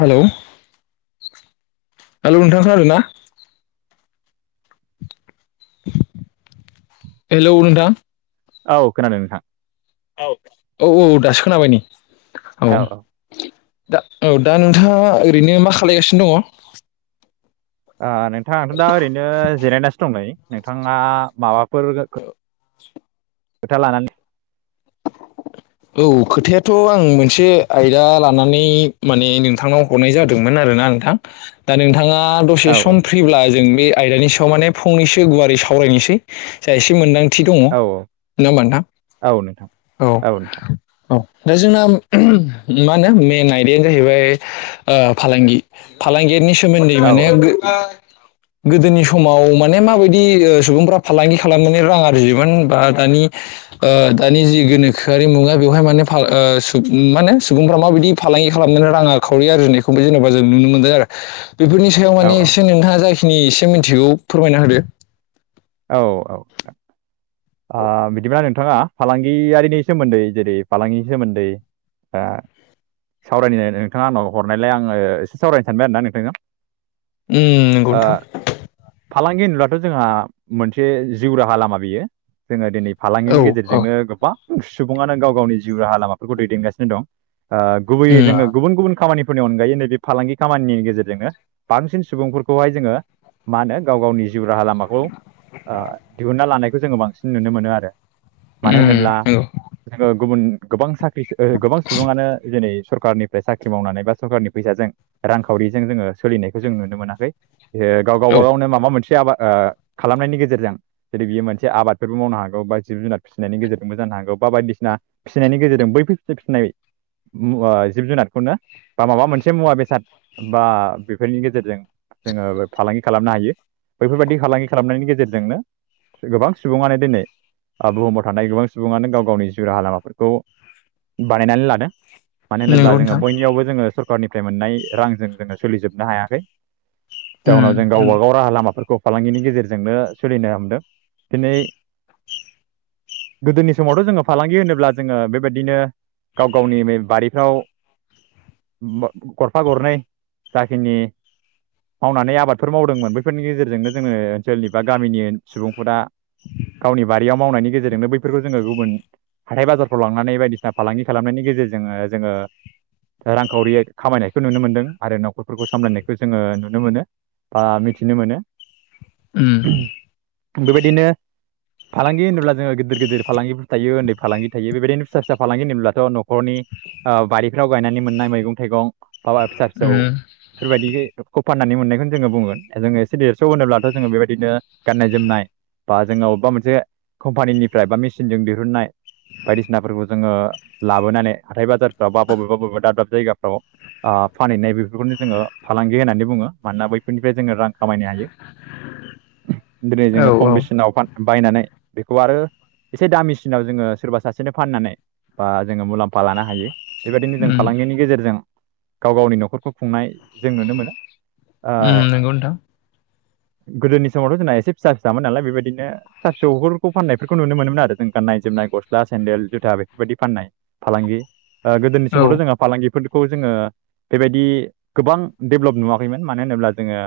Hello hello नोंथां खोनादो ना? हेलौ नोंथां। औ खोनादों नोंथां। औ औ दासो खोनाबाय नै औ दा औ दा नोंथाङा ओरैनो मा खालायगासिनो दङ? ओ नोंथां आंथ' दा ओरैनो जिरायनासो दं नै नोंथाङा माबाफोर खोथा लानानै औ खोथायाथ' आं मोनसे आयदा लानानै माने नोंथांनाव हरनाय जादोंमोन आरो। ना नोंथां दा नोंथाङा दसे औ सम फ्रिब्ला जों बे आयदानि दामाने फंनैसो गुवारै सावरायनोसै जा एसे मोनदां थि दङ ना औ होनबा नोंथां औ नोंथां औ। औ दा जोंना मा होनो मेन आयदायानो जाहैबाय ओ फालांगि फालांगिनि सोमोदै औ माने [unintelligible] गोदोनि समाव माने माबायदि ओ सुबुंफ्रा फालांगि खालामनानै रां आरजियोमोन बा दानि ओ दानि जि गोनो आरि मुगा बेयावहाय माने फा ओ सु माने सुबुंफ्रा माबायदि फालांगि खालामनानै रां खावरि आरजिनायखौ जेनेबा जों नुनो मोनदों आरो। बेफोरनि सायाव औ माने एसे नोंथाङा जाखिनि एसे मिथिगौ फोरमायना होदो। औ औ ओं ओ बिदिबा नों नोंथाङा फालांगियारिनि सोमोन्दै जेरै फालांगिनि सोमोन्दै ओ सावरायनो नोंथाङा आनाव हरनायलाय आङो एसे सावरायनो सानबाय आरोना नोंथांजों। उम नंगौ ओ नोंथां फालांगि होनबा थ' जोंहा मोनसे जिउ राहा लामा बियो जोङो दिनै फालांगिनि औ गेजेरजोंनो गोबां सुबुङानो गाव गावनि जिउ राहा लामाफोरखौ दैदेनगासिनो दं। ओ औ गुबैयै जोङो उम गुबुन गुबुन खामानि नि अनगायै नैबे फालांगि खामानिनि गेजेरजोंनो बांसिन सुबुंफोरखौहाय जोङो मा होनो गाव गावनि जिउ राहा लामाखौ ओ दिहुनना लानायखौ जोङो बांसिन नुनो मोनो आरो। मानो होनोब्ला उम नंगौ जोङो गुबुन गोबां साख्रि ओ गोबां सुबुङानो जेरै सरखारनिफ्राय साख्रि मावनानै बा सरखारनि फैसाजों रांखावरिजों जोङो सोलिनायखौ जों नुनो मोनाखै। ओ गाव गावबा गावनो माबा मोनसे आबाद ओ खालामनायनि गेजेरजों जुदि बियो मोनसे आबाद फोरबो मावनो हागौ बा जिब जुनार फिसिनायनि गेजेरजोंबो जानो हागौ बा बायदिसिना फिसिनायनि गेजेरजों बैफोर फि-फिसिनाय मुवा जिब जुनादखौनो बा माबा मोनसे मुवा बेसाद बा बेफोरनि गेजेरजों जोङो फालांगि खालामनो हायो। बैफोरबायदि फालांगि खालामनायनि गेजेरजोंनो गोबां सु बुङानो दिनै आ बुहुमाव थानाय गोबां सुबुङानो गाव गावनि जिउ राहा लामाफोरखौ बानायनानै लादों। औ मानो नंगौ नोंथां उम नंगौ उम होनोब्ला जोङो बयनियावबो जोङो सरखारनिफ्राय मोननाय रांजों जोङो सोलिजोबनो हायाखै। जाउनाव जों गावबा गाव राहा लामाफोरखौ फालांगिनि गेजेरजोंनो सोलिनो हमदों। दिनै गोदोनि समावथ' जोङो फालांगि होनोब्ला जोङो बेबायदिनो गाव गावनि बारिफ्राव गरफा गरनै जाखिनि मावनानै आबादफोर मावदोंमोन बैफोरनि गेजेरजोंनो जोङो ओनसोलनि बा गामिनि सुबुंफोरा गावनि बारियाव मावनायनि गेजेरजोंनो बैफोरखौ जोङो गुबुन हाथाय बाजारफ्राव लांनानै बायदिसिना फालांगि खालामनायनि गेजेरजों जोङो रांखावरि खामायनायखौ नुनो मोनदों आरो न'खरफोरखौ सामलायनायखौ जोङो नुनो मोनो। बा मिथिनो मोनो। ओम। बेबायदिनो फालांगि होनोब्ला जोङो गिदिर गिदिर फालांगिफोर थायो उन्दै फालांगि थायो बेबायदिनो फिसा फिसा फालांगि होनोब्लाथ' न'खरनि ओ बारिफ्राव गायनानै मोननाय मैगं थाइगं बाबा फिसा फिसौ बेफोरबायदिखौ फाननानै मोननायखौनो जोङो बुंगोन जोङो एसे देरस' होनोब्लाथ' जोङो बेबायदिनो गाननाय जोमनाय बा जोङो अबेबा मोनसे कम्पानिनिफ्राय बा मेसिनजों दिरुननाय बायदिसिनाफोरखौ जोङो लाबोनानै हाथाय बाजारफ्राव बा बबेबा बबेबा दाब दाब जायगाफ्राव आ फानहैनाय बेफोरखौनो जोङो फालांगि होननानै बुङो मानोना बैफोरनिफ्राय जोङो रां खामायनो हायो। [unintelligible] दिनै जोङो औ औ खम बेसेनाव बान बायनानै बेखौ आरो एसे दामिसिनाव जोङो सोरबा सासेनो फाननानै बा जोङो मुलाम्फा लानो हायो बेबायदिनो जों उम फालांगिनि गेजेरजों गाव गावनि न'खरखौ खुंनाय जों नुनो मोनो ओ उम नंगौ नोंथां। गोदोनि समावथ' जोंना एसे फिसा फिसामोन नालाय बेबायदि बिदिनो फिसा फिसौफोरखौ फाननायफोरखौ नुनो मोनोमोन आरो जों गाननाय जोमनाय गस्ला सेन्देल जुथा बेफोरबायदि फाननाय फालांगि ओ गोदोनि औ समावथ' जोंहा फालांगि फोरफोरखौ जोङो बेबायदि गोबां डेभेलप नुवाखैमोन मानो होनोब्ला जोङो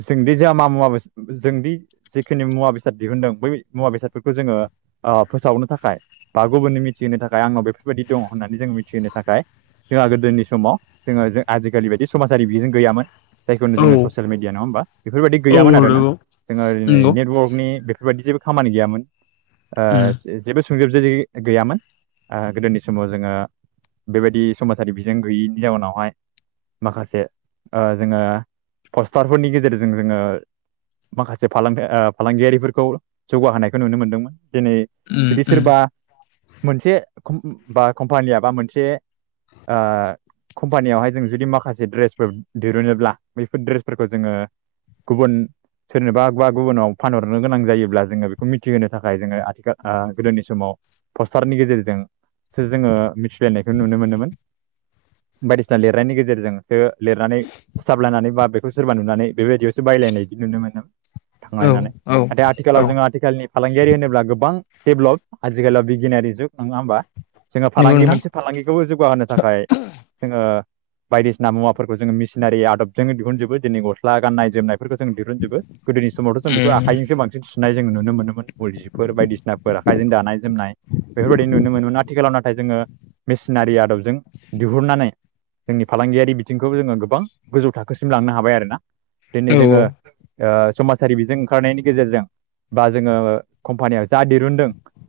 जोंदि जा मा मुवाबो जोंदि जिखिनि मुवा बेसाद दिहुनदों बै मुवा बेसादफोरखौ जोङो ओ फोसावनो थाखाय बा गुबुननो मिथिहोनो थाखा खाय आंनाव बेफोरबायदि दङ' होननानै जोंङो मिथिहोनो थाखाय जोंहा गोदोनि समाव जोङो जोंङो आजिखालि बायदि समाजारि बिजों गैयामोन जायखौनो औ जोङो ससियेल मिडिया नङा होमबा? बेफोरबायदि गैयामोन औ आरोना नंगौ जोङो ओरैनो नंगौ नेटवर्कनि बेफोरबायदि जेबो खामानि गैयामोन उम ओ जेबो सुंजोबजोनि गैयामोन गोदोनि समाव जोङो बेबायदि समाजारि बिजों गैयैनि जाउनावहाय माखासे ओ जोङो पस्टारफोरनि गेजेरजों जोङो माखासे फालांथाइ ओ फालांगियारिफोरखौ जौगाहोनायखौ नुनो मोनदोंमोन दिनै उम जुदि उम सोरबा मोनसे कम बा कम्पानिया बा मोनसे ओ कम्पानियावहाय जों जुदि माखासे ड्रेसफोर दिरुनोब्ला बैफोर ड्रेसफोरखौ जोङो गुबुन सोरनोबा बा गुबुनाव फानहरनो गोनां जायोब्ला जोङो बेखौ मिथिहोनो थाखाय जोङो आथिखाल गोदोनि समाव पस्टारनि गेजेरजोंसो जोङो मिथिलायनायखौ नुनो मोनोमोन। बायदिसिना लिरनायनि गेजेरजोंसो लिरनानै सिथाबलायनानै बा बेखौ सोरबा नुनानै बेबायदियावसो बायलायनाय बिदि नुनो मोनो औ थांलायनानै औ नाथाय आथिखालाव औ जोङो आथिखालनि फालांगियारि होनोब्ला गोबां डेभेलप आथिखालाव बिगियानारि नङा होमबा? जोङो नंगौ फालांगि नोंथां मोनसे फालांगिखौबो जौगाहोनो थाखाय जोङो बायदिसिना मुवाफोरखौ जोङो मिसिनारि आदबजोंनो दिहुनजोबो दिनै गस्ला गाननाय जोमनायफोरखौ जोंङो दिरुनजोबो गोदोनि समावथ' जों बेखौ उम आखाइजोंसो बांसिन सुनाय जोंङो नुनो मोनोमोन उल जिफोर बायदिसिनाफोर आखाइजों दानाय जोमनाय। बेफोरबायदि नुनो मोनोमोन आथिखालाव नाथाय जोङो मेसिनारि आदबजों दिहुननानै जोंनि फालांगियारि बिथिंखौ जोङो गोबां गोजौ थाखोसिम लांनो हाबाय आरोना दिनै औ जोङो ओ समाजारि बिजों ओंखारनायनि गेजेरजों बा जोङो कम्पानियाव जा दिरुनदों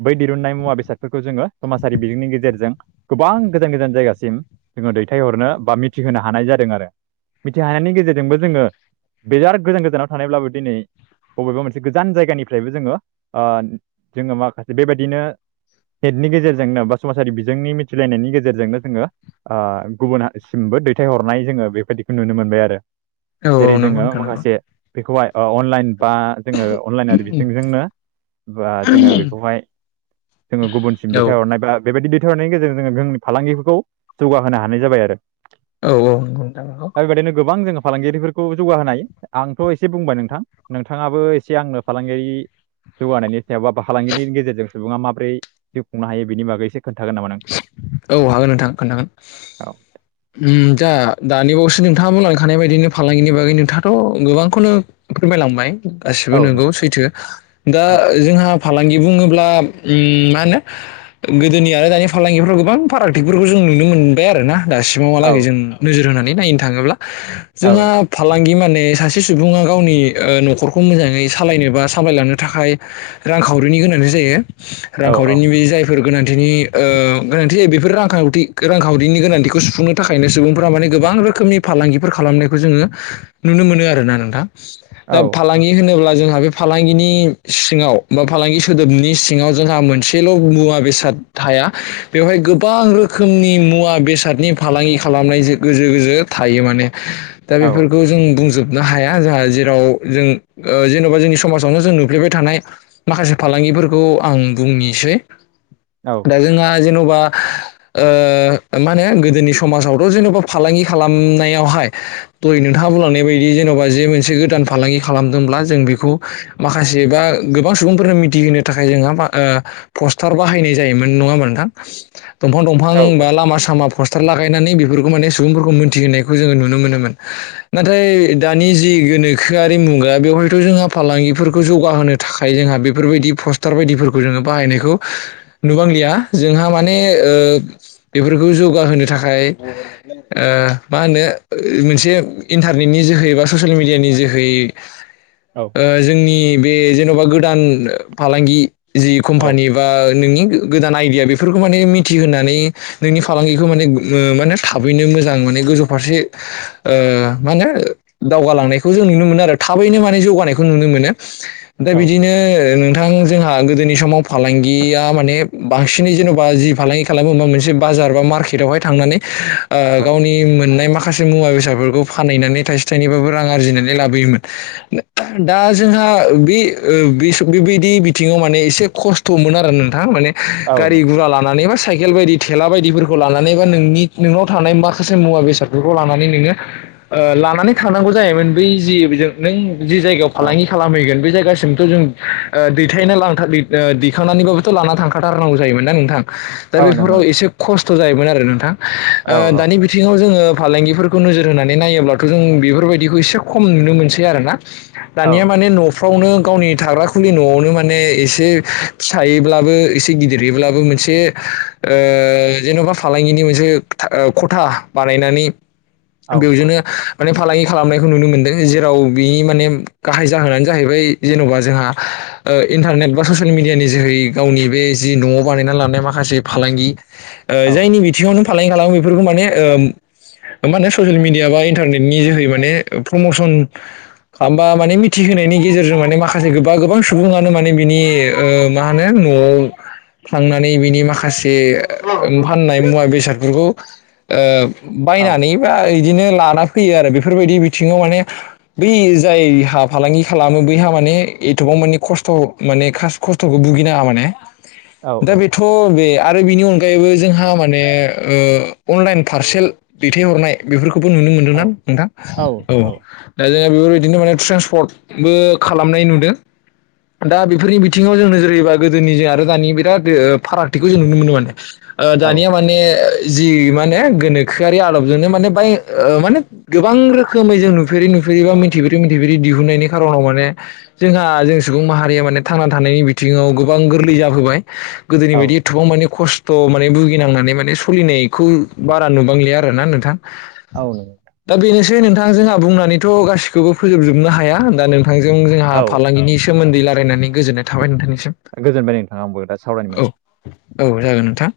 बै दिरुननाय मुवा बेसादफोरखौ जोङो समाजारि बिजोंनि गेजेराव गेजेरजों गोबां गोजान गोजान जायगासिम जोङो दैथायहरनो बा मिथिहोनो हानाय जादों आरो। मिथिहानायनि गेजेरजोंबो जोङो बिराद गोजान गोजानाव थानायब्लाबो दिनै बबेबा मोनसे गोजान जायगानिफ्रायबो जोङो जोङो माखासे बेबायदिनो हेटनि गेजेरजोंनो बा समाजारि बिजोंनि मिथिलायनायनि गेजेरजोंनो जोङो गुबुनसिमबो दैथायहरनाय जोङो बेबायदिखौ नुनो मोनबाय आरो। औ। जेरै औ नंगौ जोङो नोंथां नंगौ माखासे बेखौहाय अनलाइन बा जोङो अनलाइन आरो बिथिंजोंनो बा जोङो बेखौहाय जोङो गुबुनसिम औ दैथायहरनाय बा बेबायदि नायनि गेजेरजों जोङो जोंनि फालांगिफोरखौ जौगाहोनो हानाय जाबाय आरो। औ औ नोंथां। दा बेबायदिनो गोबां जोङो फालांगिरिफोरखौ जौगाहोनाय आंथ' एसे बुंबाय नोंथां नोंथां नोंथाङाबो एसे आंनो फालांगियारि- जौगानायनि सायाव बाबा फालांगिनि गेजेरजों सुबुङा माबोरै जिउ खुंनो हायो बेनि बागै एसे खोनथागोन नामा नों? औ हागोन नोंथां खोन्थागोन औ दा दानिबावसो नोंथाङा बुंलांखानाय बायदिनो फालांगिनि बागै नोंथाङाथ' गोबांखौनो फोरमायलांबाय गासिबो औ नंगौ नोंथां सैथो दा औ जोंहा फालांगि बुङोब्ला मा होनो गोदोनि आरो दानि फालांगिफोरखौ गोबां फारागथिफोरखौ जों नुनो मोनबाय आरो ना दासिमावहालागै औ जों नोजोर होनानै नायनो थाङोब्ला औ जोंहा नोंथां फालांगि माने सासे सुबुङा गावनि न'खरखौ मोजाङै सालायनो बा सालायलांनो थाखाय रांखावरिनि गोनांथि जायो औ औ रांखावरिनि बे जायफोर गोनांथिनि गोनांथि जायो बेफोर रांखावरिनि गोनांथिखौ सुफुंनो थाखायनो सुबुंफोरा माने गोबां रोखोमनि फालांगिफोर खालामनायखौ जोङो नुनो मोनो आरोना नोंथां औ दा फालांगि होनोब्ला जोंहा बे फालांगिनि सिङाव बा फालांगि सोदोबनि सिङाव जोंहा मोनसेल' मुवा बेसाद थाया। [unintelligible] बेवहाय गोबां रोखोमनि मुवा बेसादनि फालांगि खालामनाय गोजो गोजो थायो माने दा औ बेफोरखौ जों बुंजोब हाया जों जेराव जों जेन'बा जोंनि समाजावनो जों नुफ्लेबाय थानाय माखासे फालांगि बेफोरखौ आं बुंनोसै औ दा जोंहा जेनबा मा होनो गोदोनि समाजावथ' जेनबा फालांगि खालामनायाव नोंथाङा बुंलांनाय बायदि जेन'बा जे मोनसे गोदान फालांगि खालामदोंब्ला जों बेखौ माखासे माखासे बा गोबां सुबुंफोरनो मिथिहोनो थाखाय जोंहा पस्टार बाहायनाय जायोमोन नङामोनथां। दंफां दंफां औ बा लामा सामा फ'स्थार। लागायनानै बेफोरखौ माने सुबुंफोरखौ मोनथिहोनायखौ जोङो नुनो मोनोमोन नाथाय दानि जि गोनोखोआरि मुगा बेवहायथ' जोंहा फालांगिफोरखौ जौगाहोनो थाखाय जोंहा बेफोरबायदि पस्टार बायदिफोरखौ जोङो बाहायनायखौ नुबांलिया जोंहा माने बेफोरखौ जौगाहोनो थाखाय मा होनो मोनसे इन्टारनेटनि जोहै बा ससियेल मिडियानि जोहै जोंनि बे जेन'बा गोदान फालांगि जि औ कम्पानि बा नोंनि गोदान आइदिया बेफोरखौ माने मिथिहोनानै नोंनि फालांगिखौ माने माने थाबैनो मोजां माने गोजौ फारसे मा होनो दावगालांनायखौ जों नुनो मोनो आरो थाबैनो माने जौगानायखौ नुनो मोनो दा बिदिनो नोंथां जोंहा गोदोनि समाव फालांगिया माने बांसिन बिनि जेन'बा जि फालांगि खालामोा मोनसे बाजार बा मार्केटआवहाय थांनानै औ गावनि मोननाय मा माखासे मुवा बेादफोरखौ फाननानै थाइसे थाइनैबाबो रां आरजिनानै लाबोयोमोन। दा जोंहा बे बेबायदि बिथिङाव माने एसे खस्थ'मोन आरो नोंथां माने औ औ गारि गुरा लानानैबा साइकेल बायदि थेला बायदिफोरखौ लानानै बा नोंनि नोंनाव थानाय माखासे मुवा बेसादफोरखौ लानानै नोङो ओ लानानै थांनांगौ जायोमोन बै जि बिजों नों जि जायगायाव औ फालांगि खालामहैगोन बै जायगासिम। थिंथ' जों ओ दैथायना लांथा ओ दैखांनानैबाबोथ' लाना थांखाथारनांगौ जायोमोन ना नोंथां। दा औ नंगौ बेफोराव नोंथां एसे खस्थ' जायोमोन आरो नोंथां ओ औ औ दानि बिथिङाव जोङो फालांगिफोरखौ नोजोर होनानै नायोब्लाथ' जों बेफोरबायदिखौ एसे खम नुनो मोनसै आरोना। दानिया औ माने न' फ्रावनो गावनि थाग्रा खुलि न'आवनो माने एसे फिसायैब्लाबो एसे गिद दिरहैब्लाबो मोनसे ओ जेन'बा फालांगिनि मोनसे खथा खथा बानायनानै औ बेवजोंनो माने फालांगि खालामनायखौ नुनो मोनदों जेराव बिनि माने गाहाय जाहोनानो जाहैबाय जेन'बा जोंहा ओ इन्टारनेट बा ससियेल मिडियानि जोहै गावनि बे जि न'आव बानायना लानाय माखासे फालांगि ओ औ जायनि बिथिङावनो फालांगि खालामो बेफोरखौ माने ओ माने ससियेल मिडिया बा इन्टारनेटनि जोहै माने प्रमसन खामबा माने मिथिहोनायनि गेजेरजों माने माखासे गोबा गोबां सुबुङानो माने बिनि मा होनो ओं थांनानै बिनि माखासे फाननाय मुवा बेसादफोरखौ ओ औ बायनानै बा बिदिनो लाना फैयो आरो बेफोरबायदि बिथिङाव माने बै जायहा फालांगि खालामो बैहा माने माने एथबां माने खस्थ' माने खास खस्थ'खौ भुगिनाङा माने दा औ बिथ' बे आरो बिनि अनगायैबो जोंहा माने ओ अनलाइन पारसेल दैथायहरनाय बेफोरखौ बो नुनो मोन्दों औ ना नोंथां औ दा जोङो बेफोरबायदिनो माने ट्रेन्सपर्टबो खालामनाय नुदों। दा बेफोरनि बिथिङाव जों नोजोर होयोबा गोदोनि जों आरो दानि बिराद ओ फारागथिखौ जों नुनो मोनो माने दानिया माने जि माने गोनोखोआरि आदबजोंनो माने बै माने गोबां रोखोमै जों नुफेरै नु फेरि बा मिथिफेर मिथिफेरै दिहुननायनि खारनाव माने जोंहा जों सुबुं माहारिया माने थांना थानायनि बिथिं थिङाव गोबां गोरलै जाबोबाय गोदोनि औ बायदि एथबां माने खस्थ' थ' माने भुगिनांनानै माने सलिनायखौ बारा नुबांलिया आरोना नोंथां। औ नोंथां। जे नोंथां जोंहा बुंनानैथ' गासिखौबो फोजोबजोबनो हाया दा नोंथांजों जोंहा औ फालांगिनि सोमोन दै लायरायनानै गोजोननाय थाबाय नोंथांनि गोजोनबाय नोंथां आंबो दा सावरायनोमोन औ। जागोन नोंथां